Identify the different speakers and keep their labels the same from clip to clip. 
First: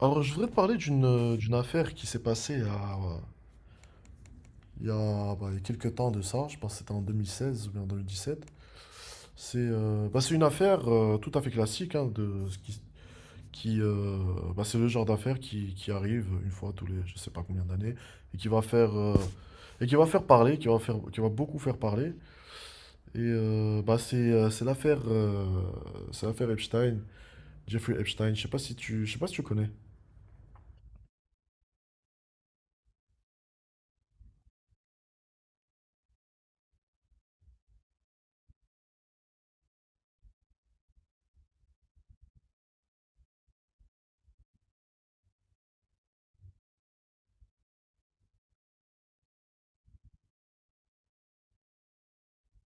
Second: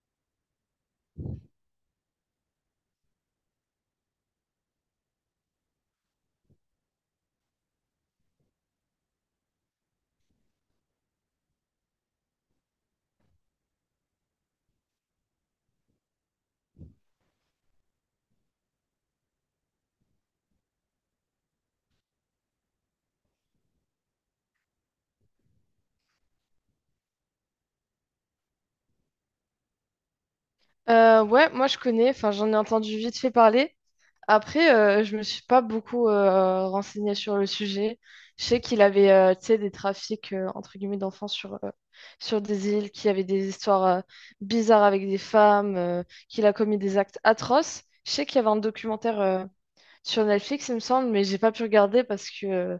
Speaker 1: Alors, je voudrais te parler d'une affaire qui s'est passée bah, il y a quelques temps de ça, je pense que c'était en 2016 ou bien en 2017. C'est Bah, c'est une affaire tout à fait classique, hein, de, ce qui, qui, euh, bah, c'est le genre d'affaire qui arrive une fois tous les je sais pas combien d'années et qui va faire parler, qui va beaucoup faire parler. Bah, c'est l'affaire Epstein, Jeffrey Epstein, je sais pas si tu connais.
Speaker 2: Ouais, moi je connais, enfin j'en ai entendu vite fait parler. Après, je me suis pas beaucoup renseignée sur le sujet. Je sais qu'il avait tu sais, des trafics entre guillemets d'enfants sur des îles, qu'il y avait des histoires bizarres avec des femmes, qu'il a commis des actes atroces. Je sais qu'il y avait un documentaire sur Netflix, il me semble, mais j'ai pas pu regarder parce que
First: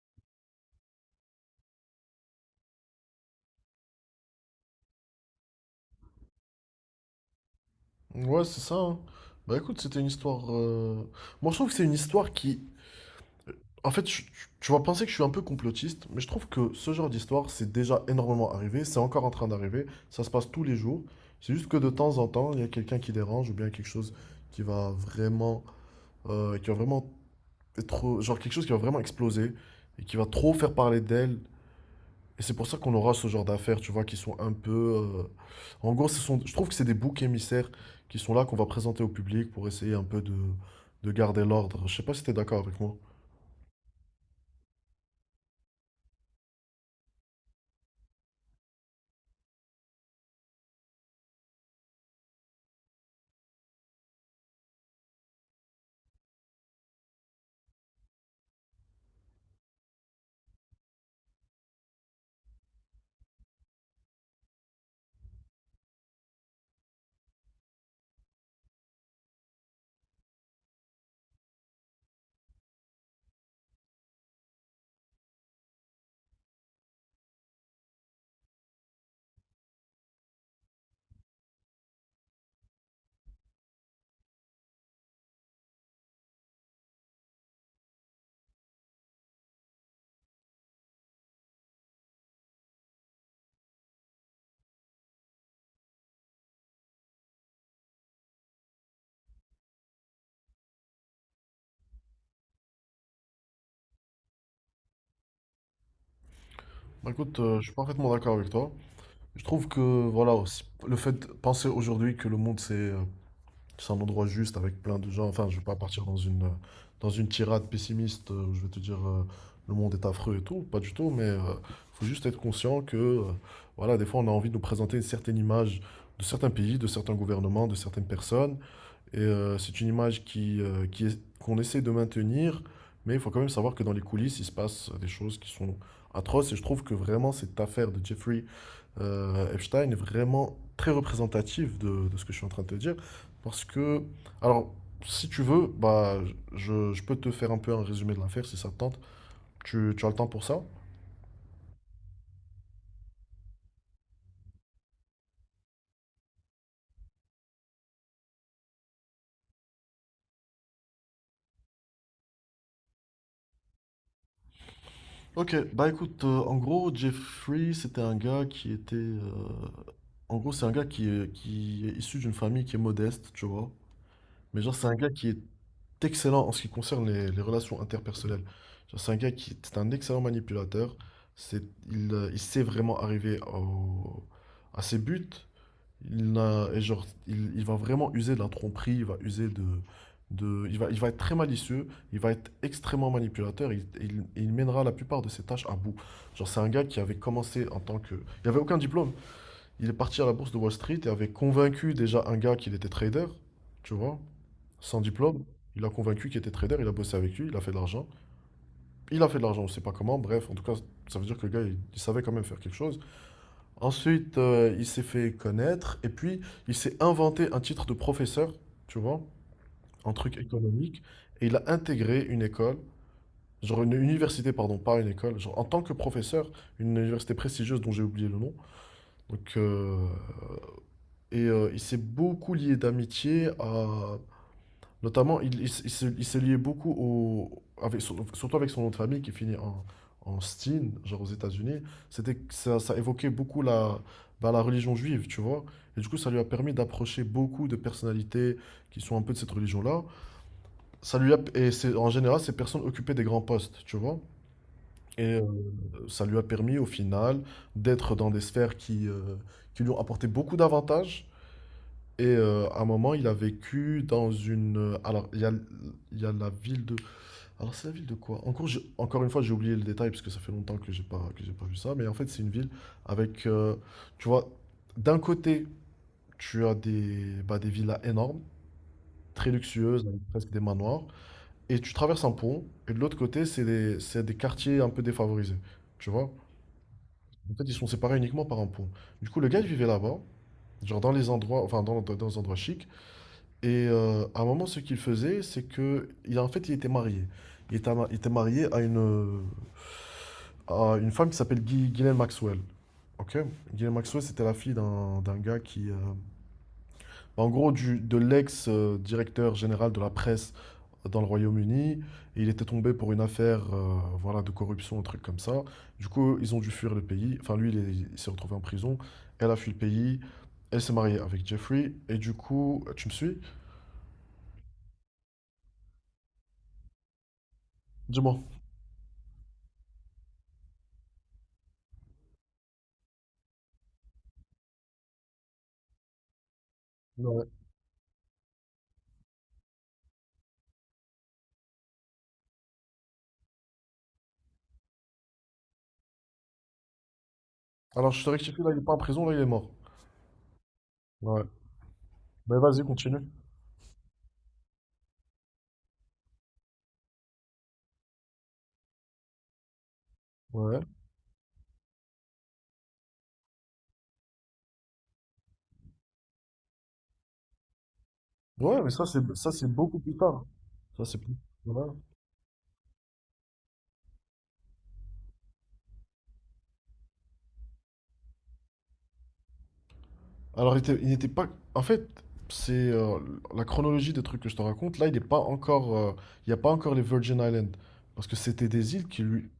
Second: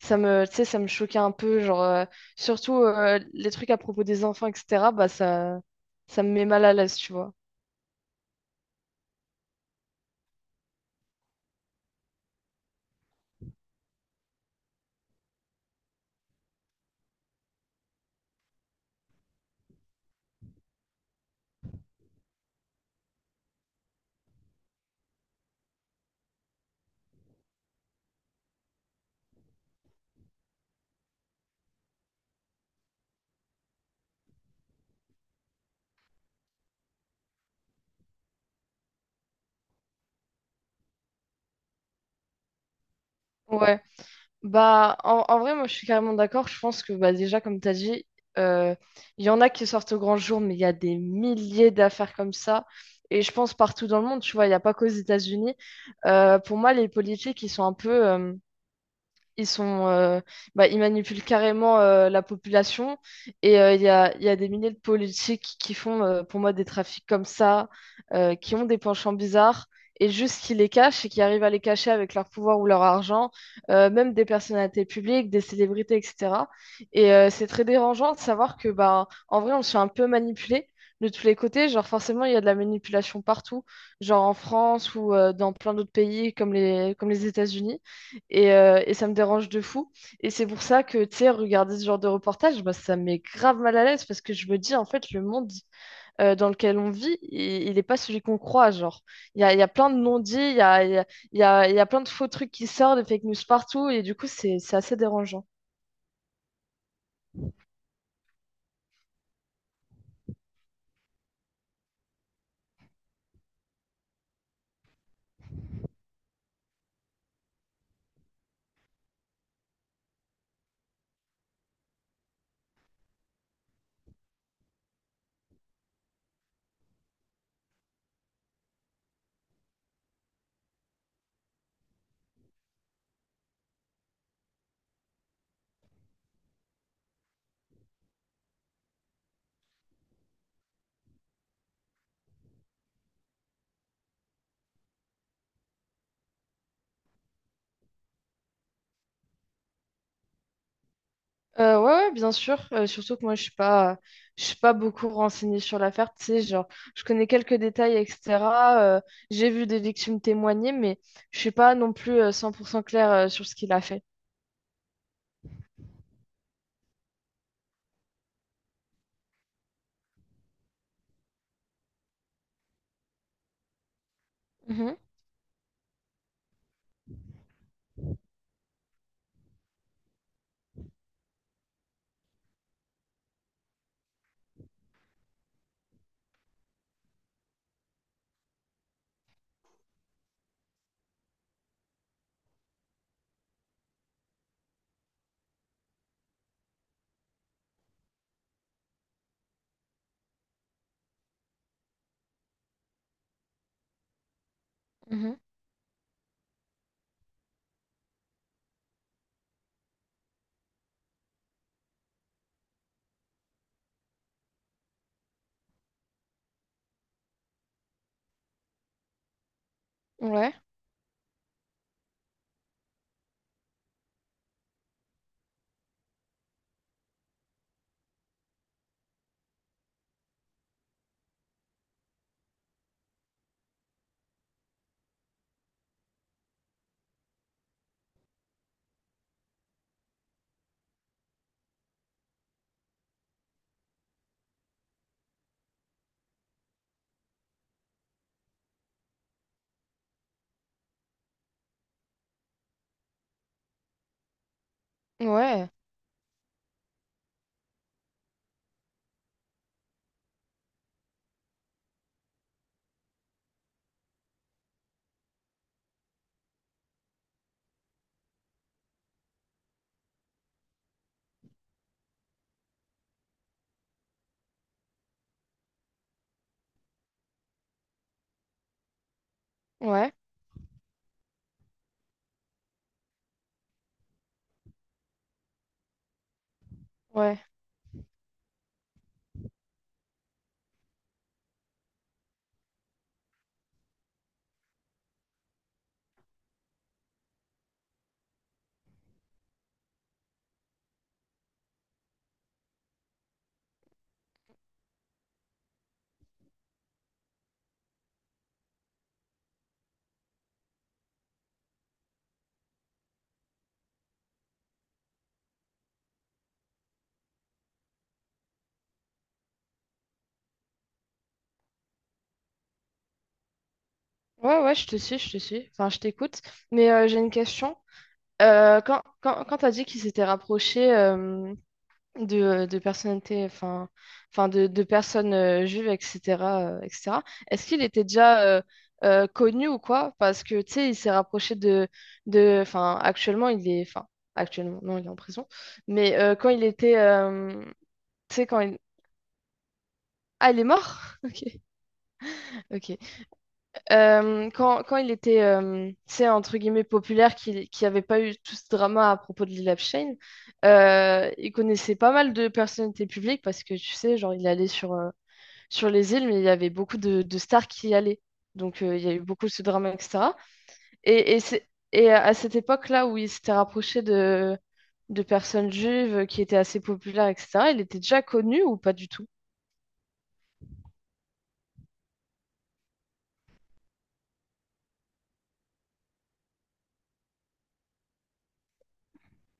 Speaker 2: tu sais, ça me choquait un peu, surtout les trucs à propos des enfants, etc. Bah ça, ça me met mal à l'aise, tu vois.
Speaker 1: Ouais, c'est ça, hein. Bah écoute, c'était une histoire, moi, je trouve que c'est une histoire qui. En fait, tu vas penser que je suis un peu complotiste, mais je trouve que ce genre d'histoire, c'est déjà énormément arrivé, c'est encore en train d'arriver, ça se passe tous les jours. C'est juste que de temps en temps, il y a quelqu'un qui dérange ou bien quelque chose qui va vraiment. Qui va vraiment être. Genre quelque chose qui va vraiment exploser et qui va trop faire parler d'elle et c'est pour ça qu'on aura ce genre d'affaires, tu vois, qui sont un peu. En gros, ce sont. Je trouve que c'est des boucs émissaires qui sont là, qu'on va présenter au public pour essayer un peu de garder l'ordre. Je sais pas si t'es d'accord avec moi.
Speaker 2: Ouais. Bah, en vrai, moi, je suis carrément d'accord. Je pense que, bah, déjà, comme tu as dit, euh, il y en a qui sortent au grand jour, mais il y a des milliers d'affaires comme ça. Et je pense partout dans le monde, tu vois, il n'y a pas qu'aux États-Unis. Pour moi, les politiques, ils sont un peu... ils sont, euh, bah, ils manipulent carrément la population. Et il y a des milliers de politiques qui font, pour moi, des trafics comme ça, qui ont des penchants bizarres, et juste qui les cachent et qui arrivent à les cacher avec leur pouvoir ou leur argent, même des personnalités publiques, des célébrités, etc. Et c'est très dérangeant de savoir que, bah, en vrai, on se fait un peu manipuler de tous les côtés, genre forcément il y a de la manipulation partout, genre en France ou dans plein d'autres pays comme comme les États-Unis. Et ça me dérange de fou. Et c'est pour ça que, tu sais, regarder ce genre de reportage, bah, ça me met grave mal à l'aise parce que je me dis, en fait, le monde dans lequel on vit, il est pas celui qu'on croit. Genre, il y a plein de non-dits, il y a, il y a, il y a, il y a plein de faux trucs qui sortent, des fake news partout. Et du coup, c'est assez dérangeant.
Speaker 1: Bah, écoute, je suis parfaitement d'accord avec toi. Je trouve que, voilà, aussi, le fait de penser aujourd'hui que le monde s'est, c'est un endroit juste avec plein de gens. Enfin, je vais pas partir dans dans une tirade pessimiste, où je vais te dire, le monde est affreux et tout. Pas du tout, mais faut juste être conscient que, voilà, des fois, on a envie de nous présenter une certaine image de certains pays, de certains gouvernements, de certaines personnes. Et c'est une image qui, qu'on essaie de maintenir, mais il faut quand même savoir que dans les coulisses, il se passe des choses qui sont atroces. Et je trouve que vraiment cette affaire de Jeffrey Epstein est vraiment très représentative de ce que je suis en train de te dire. Parce que, alors, si tu veux, bah, je peux te faire un peu un résumé de l'affaire si ça te tente. Tu as le temps pour ça?
Speaker 2: Ouais, bien sûr. Surtout que moi, je suis pas beaucoup renseignée sur l'affaire. Tu sais, genre, je connais quelques détails, etc. Euh, j'ai vu des victimes témoigner, mais je suis pas non plus 100% claire sur ce qu'il a fait.
Speaker 1: Ok, bah écoute, en gros, Jeffrey, c'était un gars qui était. En gros, c'est un gars qui est issu d'une famille qui est modeste, tu vois. Mais genre, c'est un
Speaker 2: Mhm,
Speaker 1: gars qui est excellent en ce qui concerne les relations interpersonnelles. Genre, c'est un gars qui est un excellent manipulateur. C'est, il sait vraiment arriver à ses buts. Il n'a, Et genre, il va vraiment user de la tromperie, il va user il va être très malicieux, il va être extrêmement manipulateur, il mènera la plupart de ses tâches à bout. Genre, c'est un gars qui avait commencé en tant que. Il avait aucun diplôme. Il est parti à la bourse de Wall Street et avait convaincu déjà un gars qu'il était trader, tu vois. Sans
Speaker 2: mhm.
Speaker 1: diplôme, il a convaincu qu'il était trader, il a bossé avec lui, il a fait de l'argent. Il a fait de l'argent, on ne sait pas comment, bref, en tout cas, ça veut dire que le gars, il savait quand même faire quelque chose. Ensuite, il s'est fait connaître, et puis il s'est inventé un titre de professeur, tu vois, un truc
Speaker 2: Ouais,
Speaker 1: économique, et il a intégré une école, genre une université, pardon, pas une école, genre en tant que professeur, une université prestigieuse dont j'ai oublié le nom. Donc, il s'est beaucoup lié d'amitié à. Notamment, il se liait beaucoup surtout avec son nom de famille qui finit en Steen, genre aux États-Unis. Ça évoquait beaucoup bah, la religion juive, tu vois. Et du coup, ça lui a permis d'approcher beaucoup de personnalités qui sont un peu de cette religion-là. Ça lui a, et c'est, En général, ces personnes occupaient des grands postes, tu vois.
Speaker 2: ouais,
Speaker 1: Et
Speaker 2: ouais,
Speaker 1: ça lui a permis, au final, d'être dans des sphères qui lui ont apporté beaucoup d'avantages. Et à un moment, il a vécu dans une. Alors, il y a la ville de. Alors c'est la ville de quoi? Encore, encore une fois, j'ai oublié le détail parce que ça fait longtemps que j'ai pas vu ça. Mais en fait, c'est une ville avec, tu vois, d'un côté, tu as des villas énormes, très luxueuses,
Speaker 2: ouais,
Speaker 1: avec presque des manoirs, et tu traverses un pont. Et de l'autre côté, c'est des quartiers un peu défavorisés, tu vois. En fait, ils sont séparés uniquement par un pont. Du coup, le gars il vivait là-bas, genre dans les endroits, enfin dans les endroits chics. Et à un moment, ce qu'il faisait, c'est que, en fait, il était marié. Il était marié à à une femme qui s'appelle Ghislaine Maxwell. Ok? Ghislaine Maxwell, c'était la fille d'un gars qui, bah, en gros, de l'ex-directeur général de la presse dans le Royaume-Uni. Et il était tombé pour une affaire, voilà, de corruption, un truc comme ça. Du coup, ils ont dû fuir le pays. Enfin, lui, il s'est retrouvé en prison. Elle a fui le pays. Elle s'est mariée avec Jeffrey. Et du coup, tu me suis?
Speaker 2: ouais, je te suis. Enfin, je t'écoute. Mais j'ai une question.
Speaker 1: Dis-moi.
Speaker 2: Quand tu as dit qu'ils s'étaient rapprochés de personnalités, enfin, enfin de personnes juives, etc., etc., est-ce qu'il était déjà connu ou quoi? Parce que, tu sais, il s'est rapproché de... Enfin, actuellement, il est... Enfin, actuellement, non, il est en prison. Mais quand il était...
Speaker 1: Alors, je te
Speaker 2: tu sais, quand
Speaker 1: rectifie, là,
Speaker 2: il...
Speaker 1: il est pas en prison, là, il est mort.
Speaker 2: Ah, il est mort?
Speaker 1: Ouais. Mais vas-y,
Speaker 2: Ok.
Speaker 1: continue.
Speaker 2: Quand il était, tu sais, entre guillemets, populaire, qu'il avait pas eu tout ce drama à propos de Lil Abshein,
Speaker 1: Ouais.
Speaker 2: il connaissait pas mal de personnalités publiques parce que, tu sais, genre, il allait sur les îles, mais il y avait beaucoup de stars qui y allaient. Donc,
Speaker 1: Ouais, mais
Speaker 2: il y a eu beaucoup
Speaker 1: ça,
Speaker 2: de ce
Speaker 1: c'est
Speaker 2: drama,
Speaker 1: beaucoup plus
Speaker 2: etc.
Speaker 1: tard. Ça, c'est plus. Voilà.
Speaker 2: Et à cette époque-là où il s'était rapproché de personnes juives qui étaient assez populaires, etc., il était déjà connu ou pas du tout?
Speaker 1: Alors, il n'était pas. En fait, c'est la chronologie des trucs que je te raconte. Là, il n'est pas encore. Il n'y a pas encore les Virgin Islands. Parce que c'était des îles qui, lui,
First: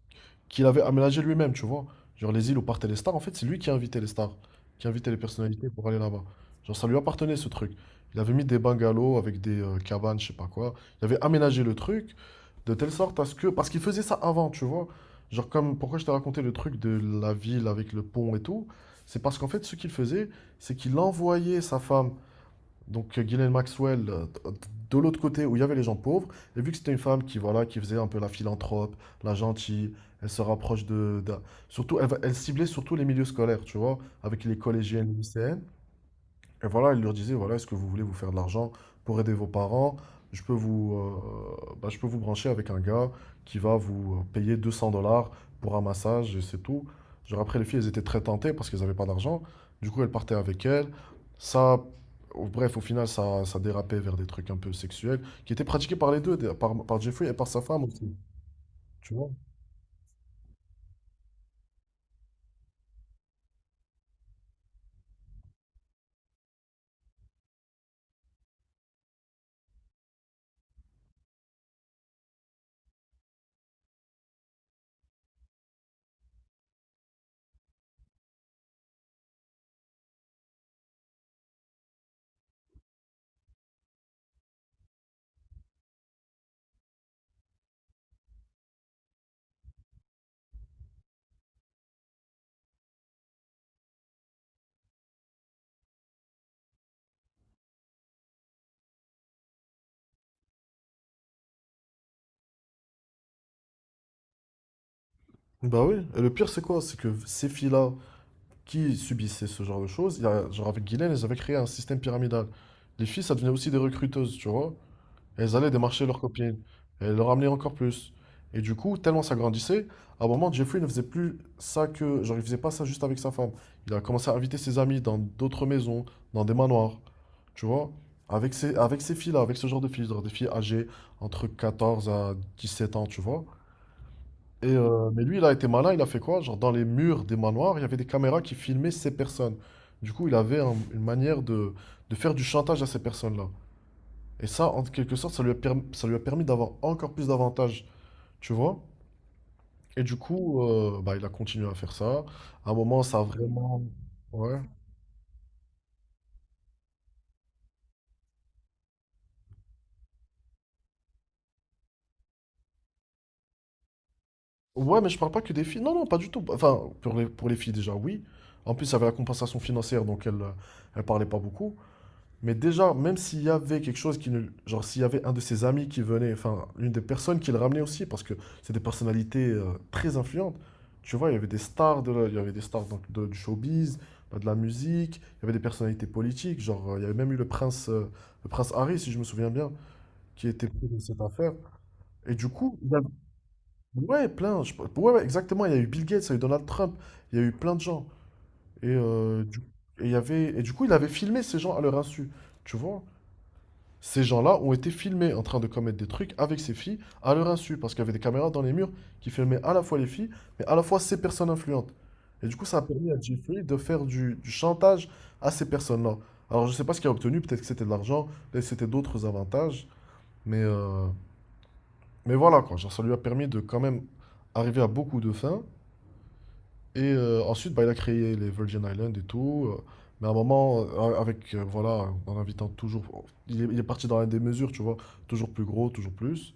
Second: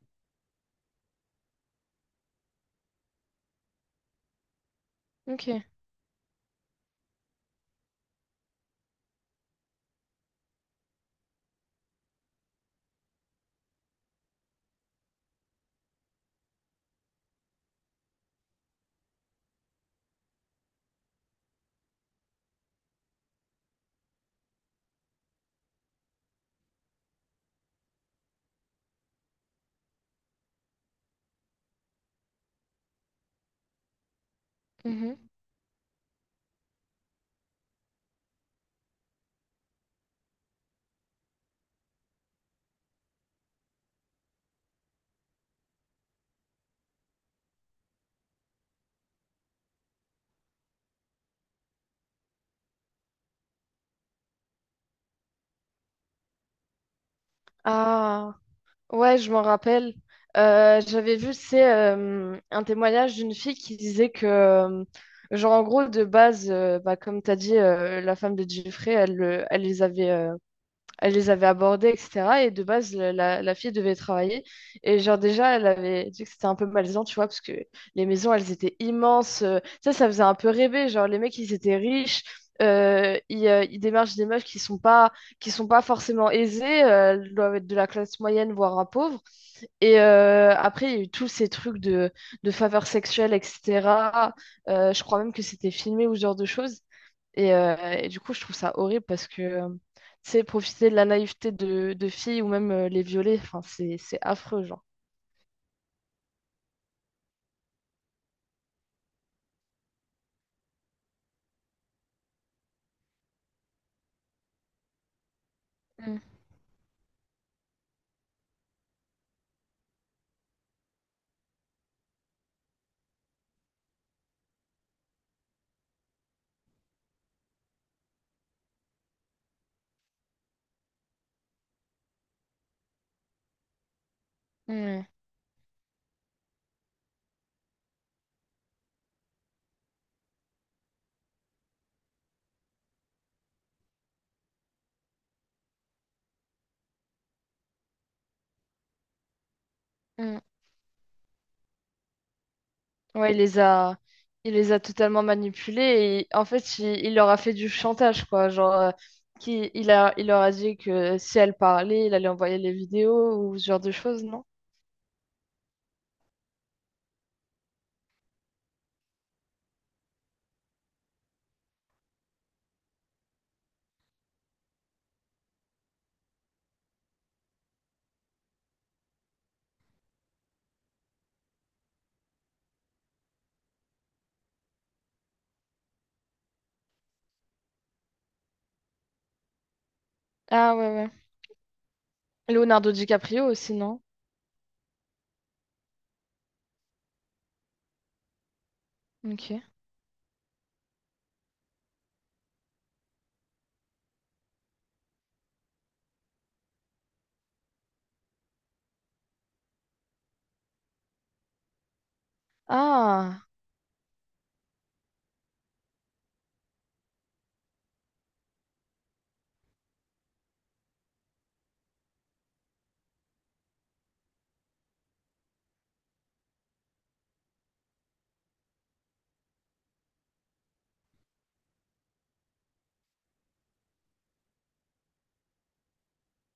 Speaker 1: qu'il avait aménagé lui-même, tu vois. Genre les îles où partaient les stars, en fait, c'est lui qui invitait les stars, qui invitait les
Speaker 2: Ok.
Speaker 1: personnalités pour aller là-bas. Genre ça lui appartenait ce truc. Il avait mis des bungalows avec des cabanes, je sais pas quoi. Il avait aménagé le truc de telle sorte à ce que. Parce qu'il faisait ça avant, tu vois. Genre comme pourquoi je t'ai raconté le truc de la ville avec le pont et tout, c'est parce qu'en fait ce qu'il faisait, c'est qu'il envoyait sa femme donc Ghislaine Maxwell, de l'autre côté où il y avait les gens pauvres, et vu que c'était une femme qui, voilà, qui faisait un peu la philanthrope, la gentille, elle se rapproche surtout, elle ciblait surtout les milieux scolaires, tu vois, avec les collégiennes, les
Speaker 2: Mhm.
Speaker 1: lycéennes. Et voilà, il leur disait, voilà, est-ce que vous voulez vous faire de l'argent pour aider vos parents? Je peux vous brancher avec un gars qui va vous payer 200 dollars pour un massage et c'est tout. Genre après, les filles, elles étaient très tentées parce qu'elles n'avaient pas d'argent. Du coup, elles partaient avec elles. Ça, Bref, au final, ça dérapait vers des trucs un peu sexuels qui étaient pratiqués par les deux, par Jeffrey et par sa femme aussi.
Speaker 2: Ah,
Speaker 1: Tu
Speaker 2: ouais,
Speaker 1: vois?
Speaker 2: je m'en rappelle. J'avais vu, c'est un témoignage d'une fille qui disait que, genre, en gros, de base, bah, comme tu as dit, la femme de Jeffrey, elle les avait abordés, etc. Et de base, la fille devait travailler. Et, genre, déjà, elle avait dit que c'était un peu malaisant, tu vois, parce que les maisons, elles étaient immenses. Ça, ça faisait un peu rêver. Genre, les mecs, ils étaient riches. Ils démarchent des meufs qui sont pas forcément aisées. Euh, elles doivent être de la classe moyenne, voire un pauvre. Et après, il y a eu tous ces trucs de faveurs sexuelles, etc. Je crois même que c'était filmé ou ce genre de choses. Et du coup, je trouve ça horrible parce que, tu sais, profiter de la naïveté de filles ou même les violer, enfin, c'est affreux, genre.
Speaker 1: Bah oui. Et le pire, c'est quoi? C'est que ces filles-là, qui subissaient ce genre de choses. Genre avec Guylaine, elles avaient créé un système pyramidal. Les filles, ça devenait aussi des recruteuses, tu vois. Elles allaient démarcher
Speaker 2: Mm,
Speaker 1: leurs copines. Et elles leur amenaient encore plus. Et du coup, tellement ça grandissait, à un moment, Jeffrey ne faisait plus ça que. Genre, il faisait pas ça juste avec sa femme. Il a commencé à inviter ses amis dans d'autres maisons, dans des manoirs, tu vois. Avec ces filles-là, avec ce genre de filles, genre des filles âgées entre 14 à 17 ans, tu vois. Et,
Speaker 2: mm,
Speaker 1: mais lui, il a été malin, il a fait quoi? Genre, dans les murs des manoirs, il y avait des caméras qui filmaient ces personnes. Du coup, il avait une manière de faire du chantage à ces personnes-là. Et ça, en quelque sorte, ça lui a permis d'avoir encore plus d'avantages, tu vois? Et du
Speaker 2: mm.
Speaker 1: coup, bah, il a continué à faire ça. À un moment, ça a
Speaker 2: Ouais, il les
Speaker 1: vraiment.
Speaker 2: a, il
Speaker 1: Ouais.
Speaker 2: les a totalement manipulés et en fait, il leur a fait du chantage, quoi. Genre, il leur a dit que si elles parlaient, il allait envoyer les vidéos ou ce genre de choses, non?
Speaker 1: Ouais, mais je parle pas que des filles. Non, non, pas du tout. Enfin, pour les filles, déjà, oui. En plus, il y avait la compensation financière, donc elle parlait pas beaucoup. Mais déjà, même s'il y avait quelque chose qui ne. Genre, s'il y avait un de ses amis qui venait, enfin, une des personnes qui le ramenait aussi, parce que c'est des personnalités très influentes. Tu vois, il y avait des stars donc, du showbiz, bah, de la musique, il y avait des personnalités politiques. Genre, il y avait même eu le prince Harry, si je me souviens bien, qui était
Speaker 2: Ah
Speaker 1: pris
Speaker 2: ouais,
Speaker 1: dans
Speaker 2: ouais.
Speaker 1: cette affaire. Et du coup,
Speaker 2: Leonardo DiCaprio aussi, non?
Speaker 1: Ouais, plein. Ouais, ouais, exactement. Il y a eu Bill Gates, il y a eu Donald Trump, il y a eu plein de gens. Et, euh, du...
Speaker 2: Ok.
Speaker 1: du coup, il avait filmé ces gens à leur insu. Tu vois? Ces gens-là ont été filmés en train de commettre des trucs avec ces filles à leur insu, parce qu'il y avait des caméras dans les murs qui filmaient à la fois les filles, mais à la fois ces personnes influentes. Et du coup, ça a permis à
Speaker 2: Ah,
Speaker 1: Jeffrey de faire du chantage à ces personnes-là. Alors, je sais pas ce qu'il a obtenu, peut-être que c'était de l'argent, peut-être que c'était d'autres avantages, mais, euh, mais voilà, quoi. Genre, ça lui a permis de quand même arriver à beaucoup de fins, et ensuite, bah, il a créé les Virgin Islands et tout. Mais à un moment, voilà, en invitant toujours. Il est parti dans la démesure, tu vois. Toujours plus gros, toujours plus.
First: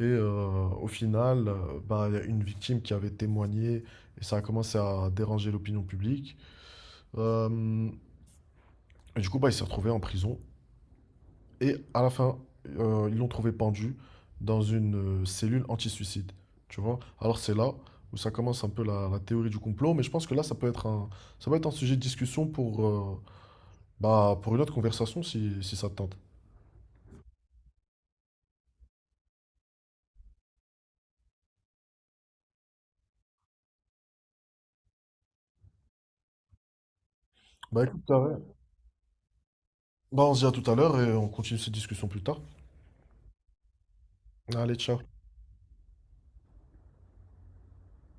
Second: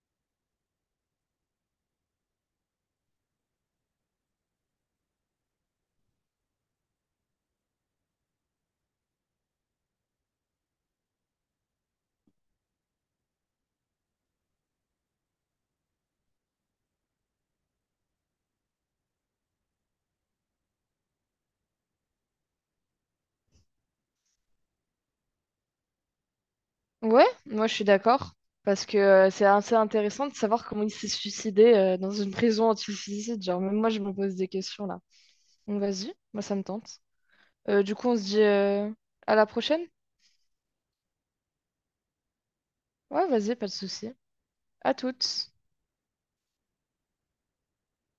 Speaker 1: Et au final, bah, il y a une victime qui avait témoigné et ça a commencé à déranger l'opinion publique. Euh, et du coup, bah, il s'est retrouvé en prison. Et à la fin, ils l'ont trouvé pendu dans une cellule anti-suicide. Tu vois? Alors c'est là où ça commence un peu la théorie du complot, mais je pense que là, ça peut être un sujet de discussion pour, bah, pour une autre conversation si, si ça te tente.
Speaker 2: ouais, moi je suis d'accord. Parce que c'est assez intéressant de savoir comment il s'est suicidé dans une prison anti-suicide. Genre, même moi je me pose des questions là. Donc vas-y, moi ça me tente.
Speaker 1: Bah
Speaker 2: Du
Speaker 1: écoute,
Speaker 2: coup,
Speaker 1: t'as
Speaker 2: on se dit
Speaker 1: raison.
Speaker 2: à la prochaine?
Speaker 1: Bah, on se dit à tout à l'heure et on continue cette discussion plus tard.
Speaker 2: Ouais, vas-y, pas de souci.
Speaker 1: Allez,
Speaker 2: À
Speaker 1: ciao.
Speaker 2: toutes.